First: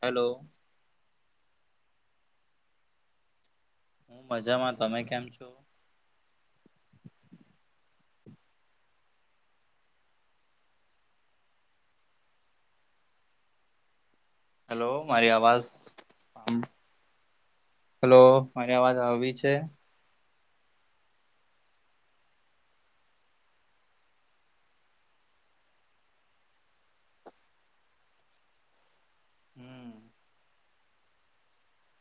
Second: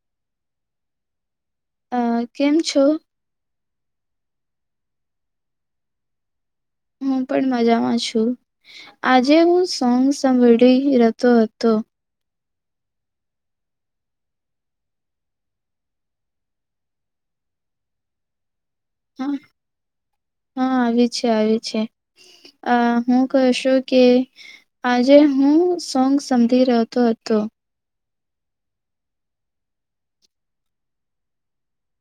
Hello. અહ કેમ છો? હૂં મજામાં. તમે કેમ છો? હું પણ મજામાં છું. આજે હું સોંગ સાંભળી રહેતો હતો. હેલો મારી આવાઝ [unintelligible] હલો. મારી આવાજ હા આવી છે? હા, આવી છે, આવી છે, અહ હું કહું સું કે આજે હું સોંગ સાંભળી રેહતો હતો. હમ્મ.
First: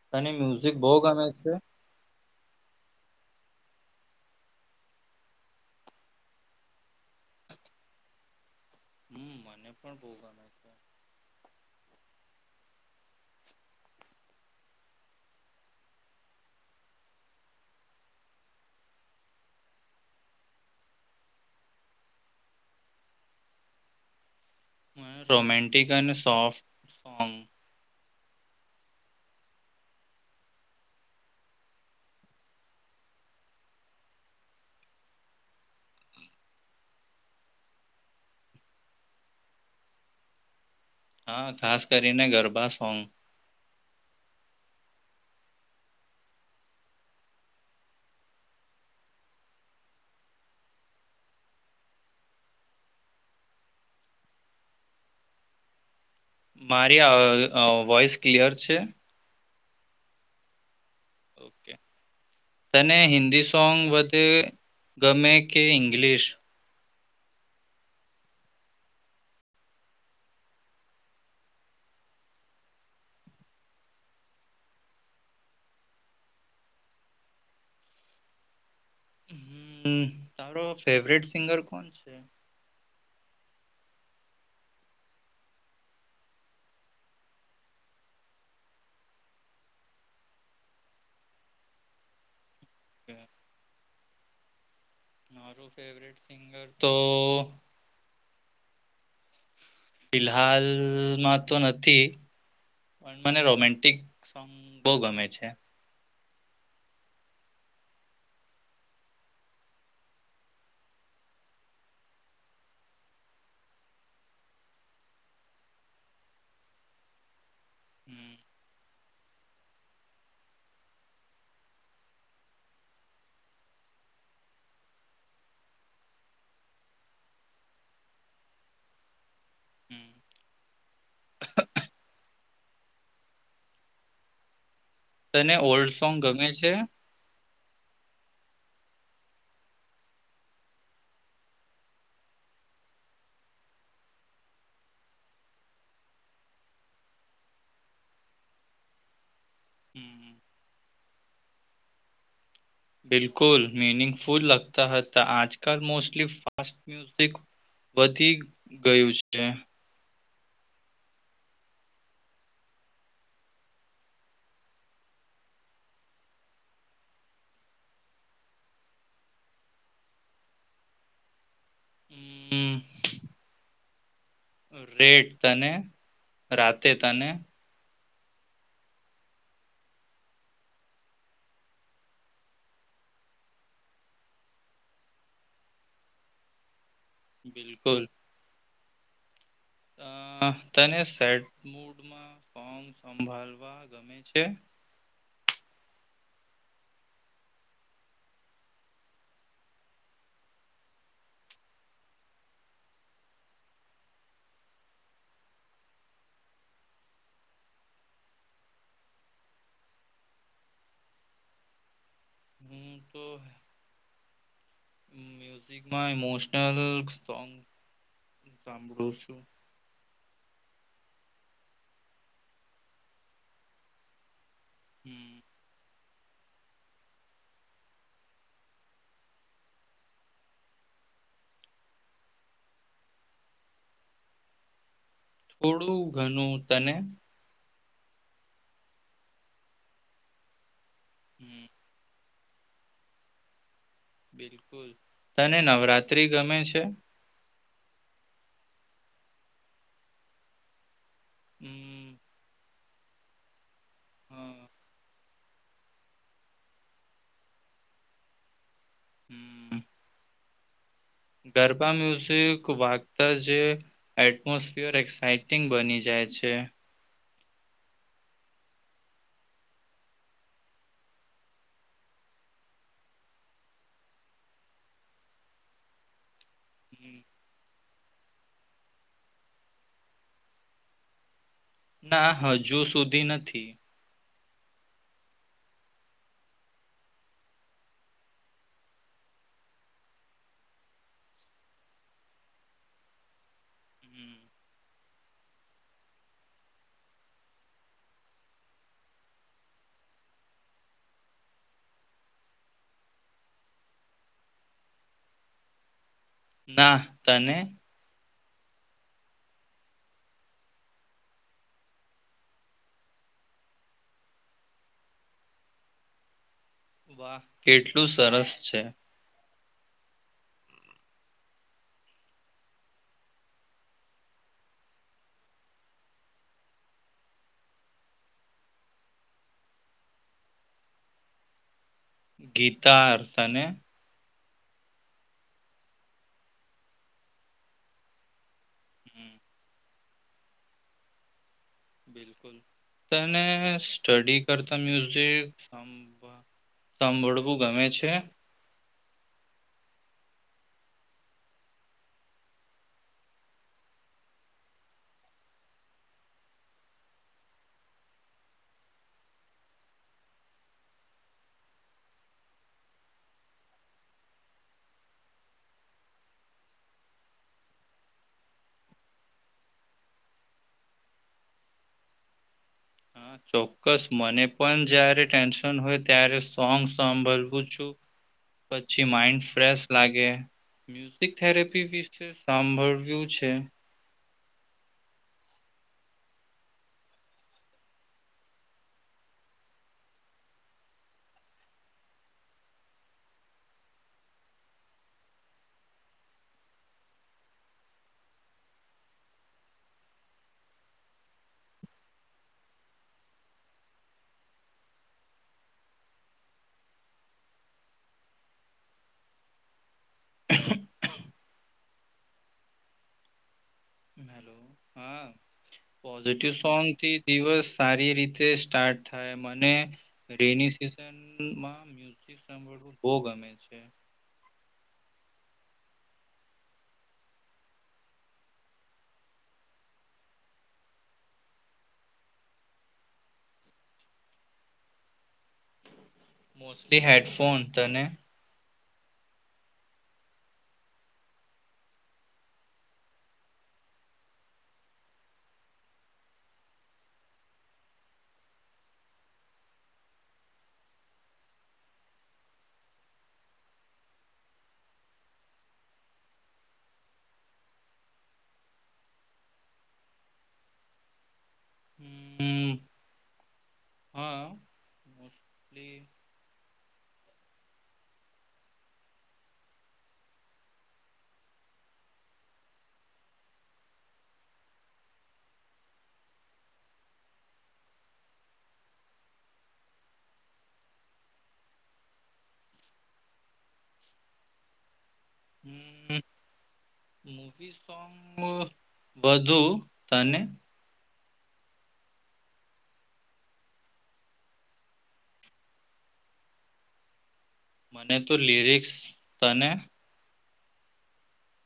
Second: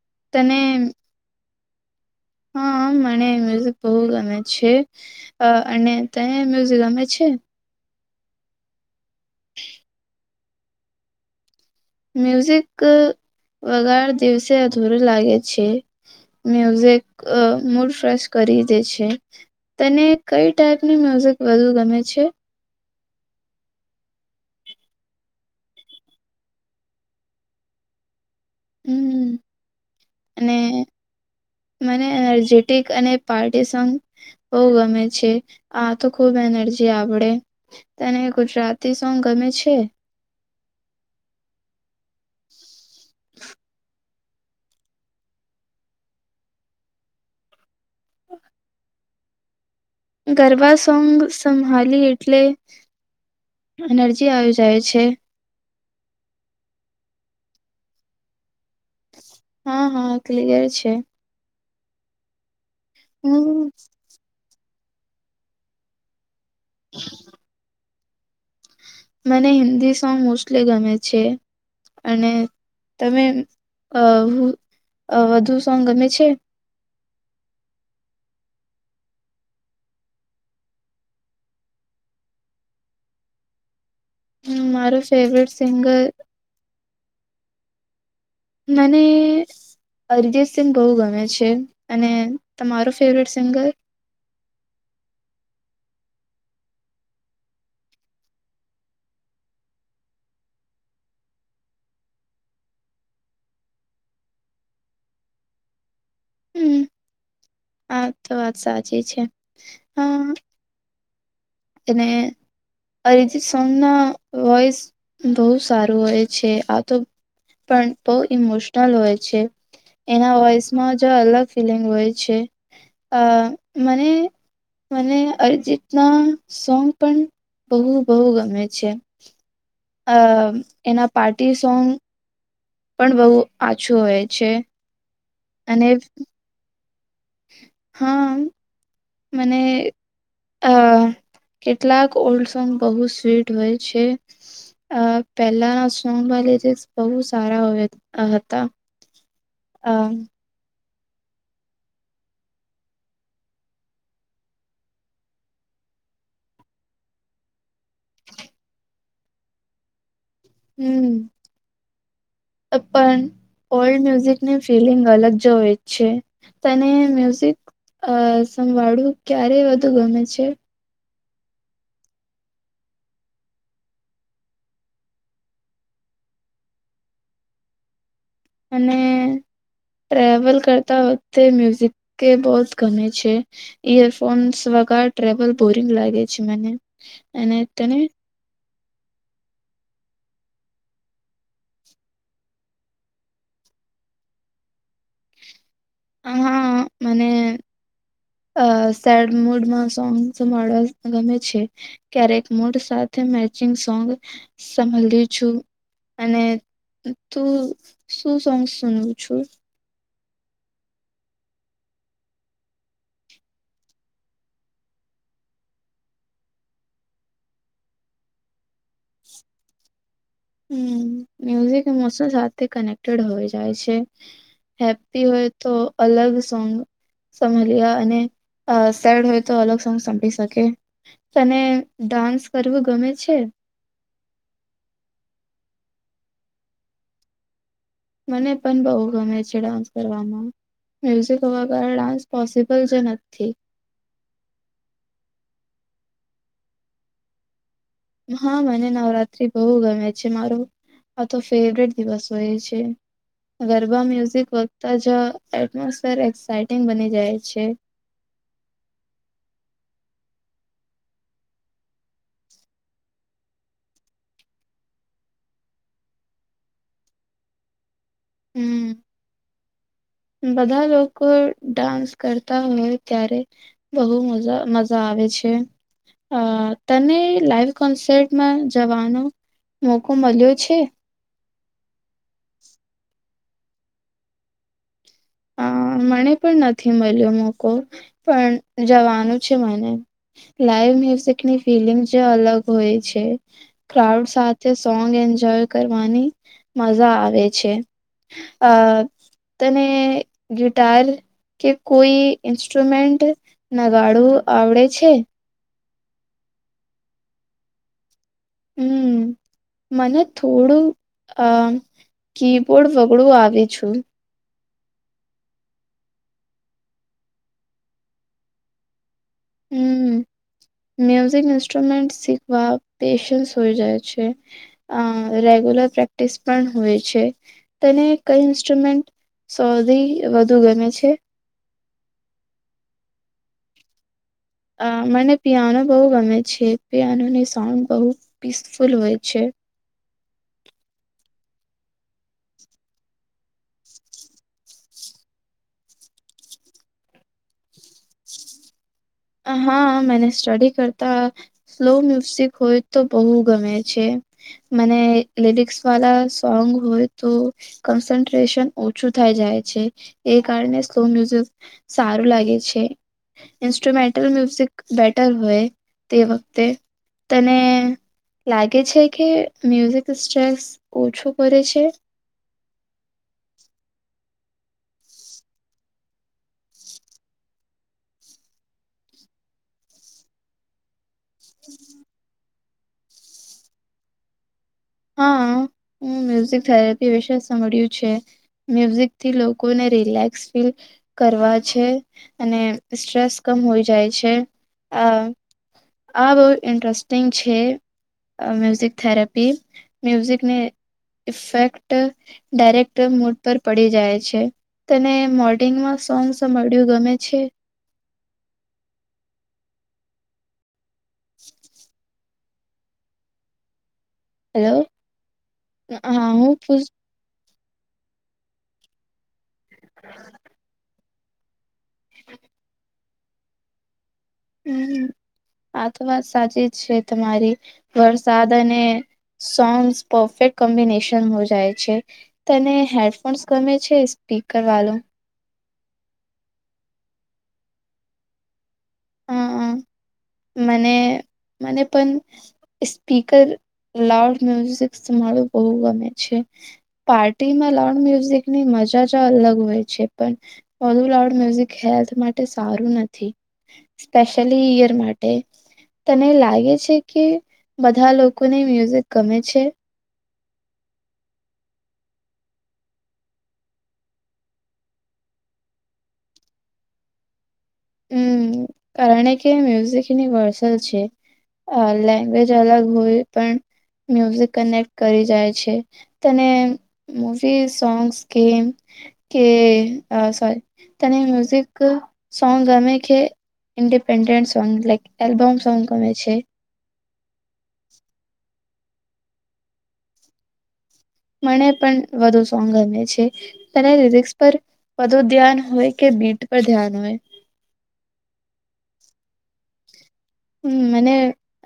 તને મ્યુઝિક બહું ગમે છે? હા, મને મ્યુઝિક બહુ ગમે છે અને તને મ્યુઝિક ગમે છે? હમ્મ, મને પણ બો ગમે છે. મ્યુઝિક વગાર દિવસે અધૂરું લાગે છે. મ્યુઝિક મૂડ ફ્રેશ કરી દે છે. તને કઈ ટાઈપની મ્યુઝિક વધુ ગમે છે? મને રોમેન્ટિક અને સોફ્ટ સોંગ. હમ્મ અને મને એનર્જેટિક અને પાર્ટી સોંગ બો ગમે છે, આતો ખુબ એનર્જી આવડે. તને ગુજરાતી સોંગ ગમે છે? હા ખાસ કરીને ગરબા સોંગ. ગરબા સોંગ સંભાલી એટલે એનર્જી આવી જાય છે. મારી અહ અહ વોઈસ ક્લિયર છે. હા, હા, ક્લિયર છે. ઓકે. તને હિન્દી હમ્મ સોંગ વધે ગમે કે ઇંગ્લિંશ? મને હિન્દી સોંગ મોસ્ટલી ગમે છે અને તમે અહ અહ વધુ સોંગ ગમે છે? હમ્મ તારો ફેવરિટ સિંગર કોણ છે? મારો ફેવરિટ સિંગર મને અરિજીતસિંગ બહુ ગમે છે અને તમારો ફેવરિટ સિંગર? મારો ફેવરેટ સિંગર તો ફિલહાલમાં તો નથી પણ મને રોમેન્ટિક સોંગ બહું ગમે છે. હમ્મ આ તો વાત સાચી છે અહ. અને અરિજીત સોંગના વોઇસ બહુ સારું હોય છે આ તો પણ બહુ હમ ઇમોશનલ હોય. છે એના વોઈસમાં જ અલગ ફિલિંગ હોય છે, અહ મને મને અરિજીતના સોંગ પણ બહું બહું ગમે છે. હમ અ એના પાર્ટી સોંગ. પણ બહુ આછું હોય છે. તને અને ઓલ્ડ સોંગ ગમે છે હા મને આ કેટલાક ઓલ્ડ સોંગ બહુ સ્વીટ હોય છે, પહેલાના સોંગમાં બહુ સારા હતા આ હમ બિલકુલ મિનિંગફુલ લગતા હતા આજકાલ મોસ્ટલી ફાસ્ટ મ્યુઝિક વધી ગયું છે. હુ પણ ઓલ્ડ મ્યુઝિકની ફિલિંગ અલગ જ હોઈ છે તને મ્યુઝિક સંભાળવું ક્યારે વધુ ગમે છે. હુ રેટ તને રાતે તને અને ટ્રેવલ કરતા વખતે મ્યુઝિક એ બહ ગમે છે ઈયરફોન્સ વગર ટ્રેવલ બોરિંગ લાગે છે મને અને તને બિલકુલ તને સેડ [unintelligible] હા મને સેડ મૂડમાં સોંગવા સંભાળવું ગમે છે ક્યારેક મુડ સાથે મેચિંગ સોંગ સંભળ્યું છું અને તું શું સોંગ સુનું છું હુ તો મ્યુઝિકમાં ઇમોશનલ સોંગ સાંભળું છું હુ મ્યુઝિક મોસમ સાથે કનેક્ટેડ હોય જાય છે હેપી હમ હોય તો અલગ સોંગ સંભળ્યા અને સેડ હોય તો અલગ સોંગ સાભળી શકે તને ડાન્સ કરવું ગમે છે થોડું ઘણું તને મને પણ બઉ ગમે છે ડાન્સ કરવામાં મ્યુઝિક હમ હોવા વગર ડાન્સ પોસિબલ જ નથી બિલકુલ તને નવરાત્રી ગમે છે હા મને નવરાત્રી બહુ ગમે છે મારું આ તો ફેવરેટ હમ દિવસ હોય છે ગરબા મ્યુઝિક હા વધતા જ એટમોસ્ફેર એક્સઇટિંગ બની જાય છે હું [inaudible] ગરબા મ્યુઝિક વાગતા જે એટમોસફિયર એક્સાઇટિંગ બની જાય છે હુ બધા લોકો ડાન્સ કરતા હોય ત્યારે બહુ મજા આવે છે આ તને હમ. લાઈવ કોન્સટમાં જવાનો મોકો મળ્યો છે ના હજુ સુધી નથી અ મને પણ નથી મળ્યો મોકો પણ જવાનું છે મને લાઈવ મ્યુઝિકની ફિલિંગ જે અલગ હોય છે ક્રાઉડ હમ. સાથે સોંગ એન્જોય કરવાની મજા આવે છે અ તને ગિટાર કે કોઈ ઇન્સ્ટ્રુમેન્ટ નગાડું આવડે છે ના તને હુ મને થોડું અ કીબોર્ડ વગડું આવે છું વાહ કેટલું સરસ છે હું મ્યુઝિક ઇન્સ્ટ્રુમેન્ટ શીખવા પેશન્સ હોય જાય છે અ રેગ્યુલર પ્રેક્ટિસ પણ હોય છે તને કઈ ઇન્સ્ટ્રુમેન્ટ સૌથી વધુ ગમે છે ગીટાર તને અ મને પિયાનો બહુ ગમે છે પિયાનો ની સોંગ બહુ ફૂલવેય હમ, છે બિલકુલ તને સ્ટડી કરતા મયુ [unintelligible] સાંભળવું ગમે છે હા મને સ્ટડી કરતા સ્લો મ્યુઝિક હોય તો બહુ ગમે છે. મને લેડીક્સ વાળા સોંગ હોય તો કન્સન્ટ્રેશન ઓછું થઈ જાય છે એ કારણે સ્લો મ્યુઝિક સારું લાગે છે. ઇન્સ્ટ્રુમેન્ટ મ્યુઝિક બેટર હોય તે વખતે તને લાગે છે કે મ્યુઝિક સ્ટ્રેસ ઓછો કરે છે? ચોક્કસ. મને પણ જયારે ટેન્શન હોય ત્યારે સોંગ સાંભળવું છું પછી માઇન્ડ ફ્રેશ લાગે. ફઝી થેરાપી છે. સાંભળ્યું છે. હા હું મ્યુઝિક થેરેપી વિશે સાભ્યું છે મ્યુઝિક થી લોકોને રિલેક્સ ફીલ કરવા છે અને સ્ટ્રેસ કમ હોઈ જાય છે આ. આ બહુ ઇન્ટરેસ્ટિંગ છે. મ્યુઝિક થેરેપી મ્યુઝિકને ઇફેક્ટ ડાયરેક્ટ મૂડ પર પડી જાય છે. તને મોડિંગમાં સોંગ્સ સાંભળ્યું ગમે છે? હેલો હેલો હા હા પોઝિટિવ હું સોંગ પૂછ થી દિવસ સારી રીતે સ્ટાર્ટ મને રે ની સિઝન તેન માં મ્યુઝિક સાંભળવુ બહુ ગમે છે. હ આ તો વાત સાચી જ છે તમારી વરસાદ અને સોન્સ પરફેક્ટ કોમ્બિનેશનમાં હો જાય છે. તને હેડફોન્સ ગમે છે સ્પીકર વાલો? Mostly headphone. તને? હ મને મને પણ સ્પીકર લાઉડ મ્યુઝિકું સુનાવું બહુ ગમે છે. પાર્ટીમાં લાઉડ મ્યુઝિકની મજા જ અલગ હોય છે પણ બધુ લાઉડ મ્યુઝિક હેલ્થ માટે સારું નથી. સ્પેશયલી ઈયર માટે તને લાગે છે કે બધા લોકોને મ્યુઝિક ગમે છે? હમ એ હમ્મ કારણે કે મ્યુઝિકની વર્સલ છે. અહ લેંગ્વેજ અલગ હોય પણ મ્યુઝિક કનેક્ટ કરી જાય છે. તને મુવી સોંગસ ગેમ્સ કે અહ સોરી તને મ્યુઝિક સોંગ ગમે કે independent song like album song ગમે છે? મુવી સોંગ વધું. તને? મને પણ વધુ સોંગ ગમે છે. તને લિરિક્સ પર વધુ ધ્યાન હોય, કે બીટ પર ધ્યાન હોય? મને તો લિરિક્સ. તને? હમ્મ મને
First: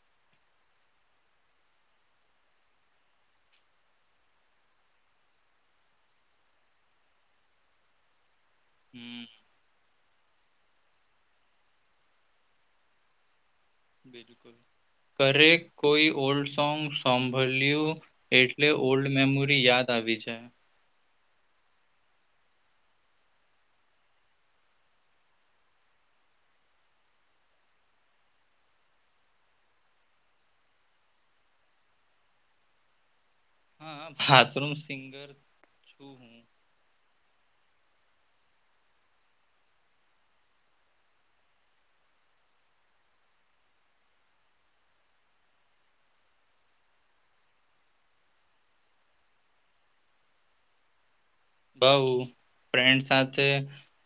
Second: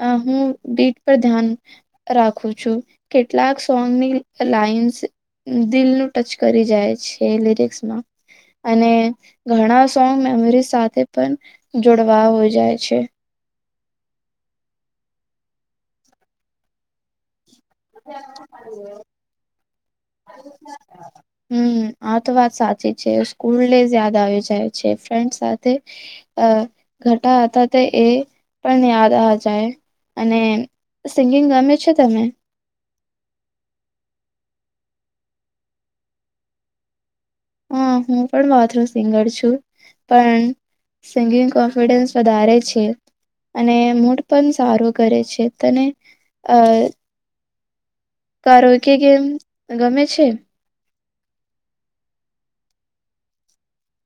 અહ હું બીટ પર ધ્યાન રાખું છું. કેટલાક સોંગની લાઈન્સ દિલ નું ટચ કરી જાય છે લીરીકસમાં. અને હમ ઘણા સોંગ મેમરી સાથે પણ જોડવા હો જાય છે. બિલકુલ કરે કોઈ ઓલ્ડ સોંગ સોંગ વલ્યુ એટલે ઓલ્ડ મેમોરી યાદ આવી જાય. હમ્મ આ તો વાત સાચી છે. સ્કૂલ ડેઝ યાદ આવી જાય છે. ફ્રેન્ડ સાથે અહ ઘટા હતા તે એ પણ યાદ આ જાય. અને સિંગિંગ ગમે છે તમે? હા, બાથરૂમ સિંગર છું હું. હા હું પણ બાથરૂમ સિંગર છું. પણ સિંગિંગ કોન્ફિડન્સ વધારે છે. અને મૂડ પણ સારું કરે છે, તને અહ કારો કે કેમ ગમે છે? બહું. ફ્રેન્ડ સાથે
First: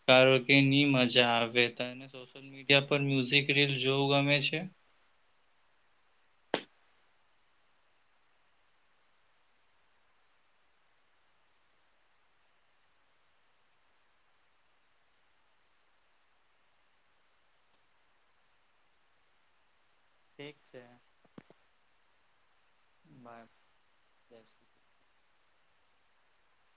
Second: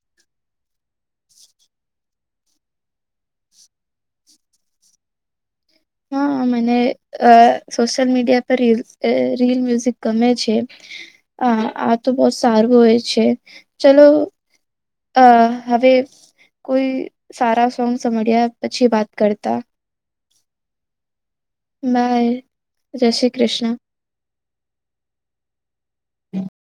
કારો કે ની મજા આવે. તને સોશિયલ મીડિયા પર મ્યુઝિક રીલ જોવું ગમે છે? હા મને અહ સોશિયલ મીડિયા પર રીલ અહ રીલ મ્યુઝિક ગમે છે. આ તો બહું સારું હોય છે ચલો અહ હવે કોઈ સારા સોંગ સંભળીયા પછી વાત કરતા. ઠીક છે. બાય. જય શ્રી બાય કૃષ્ણ. [inaudible] [inaudible]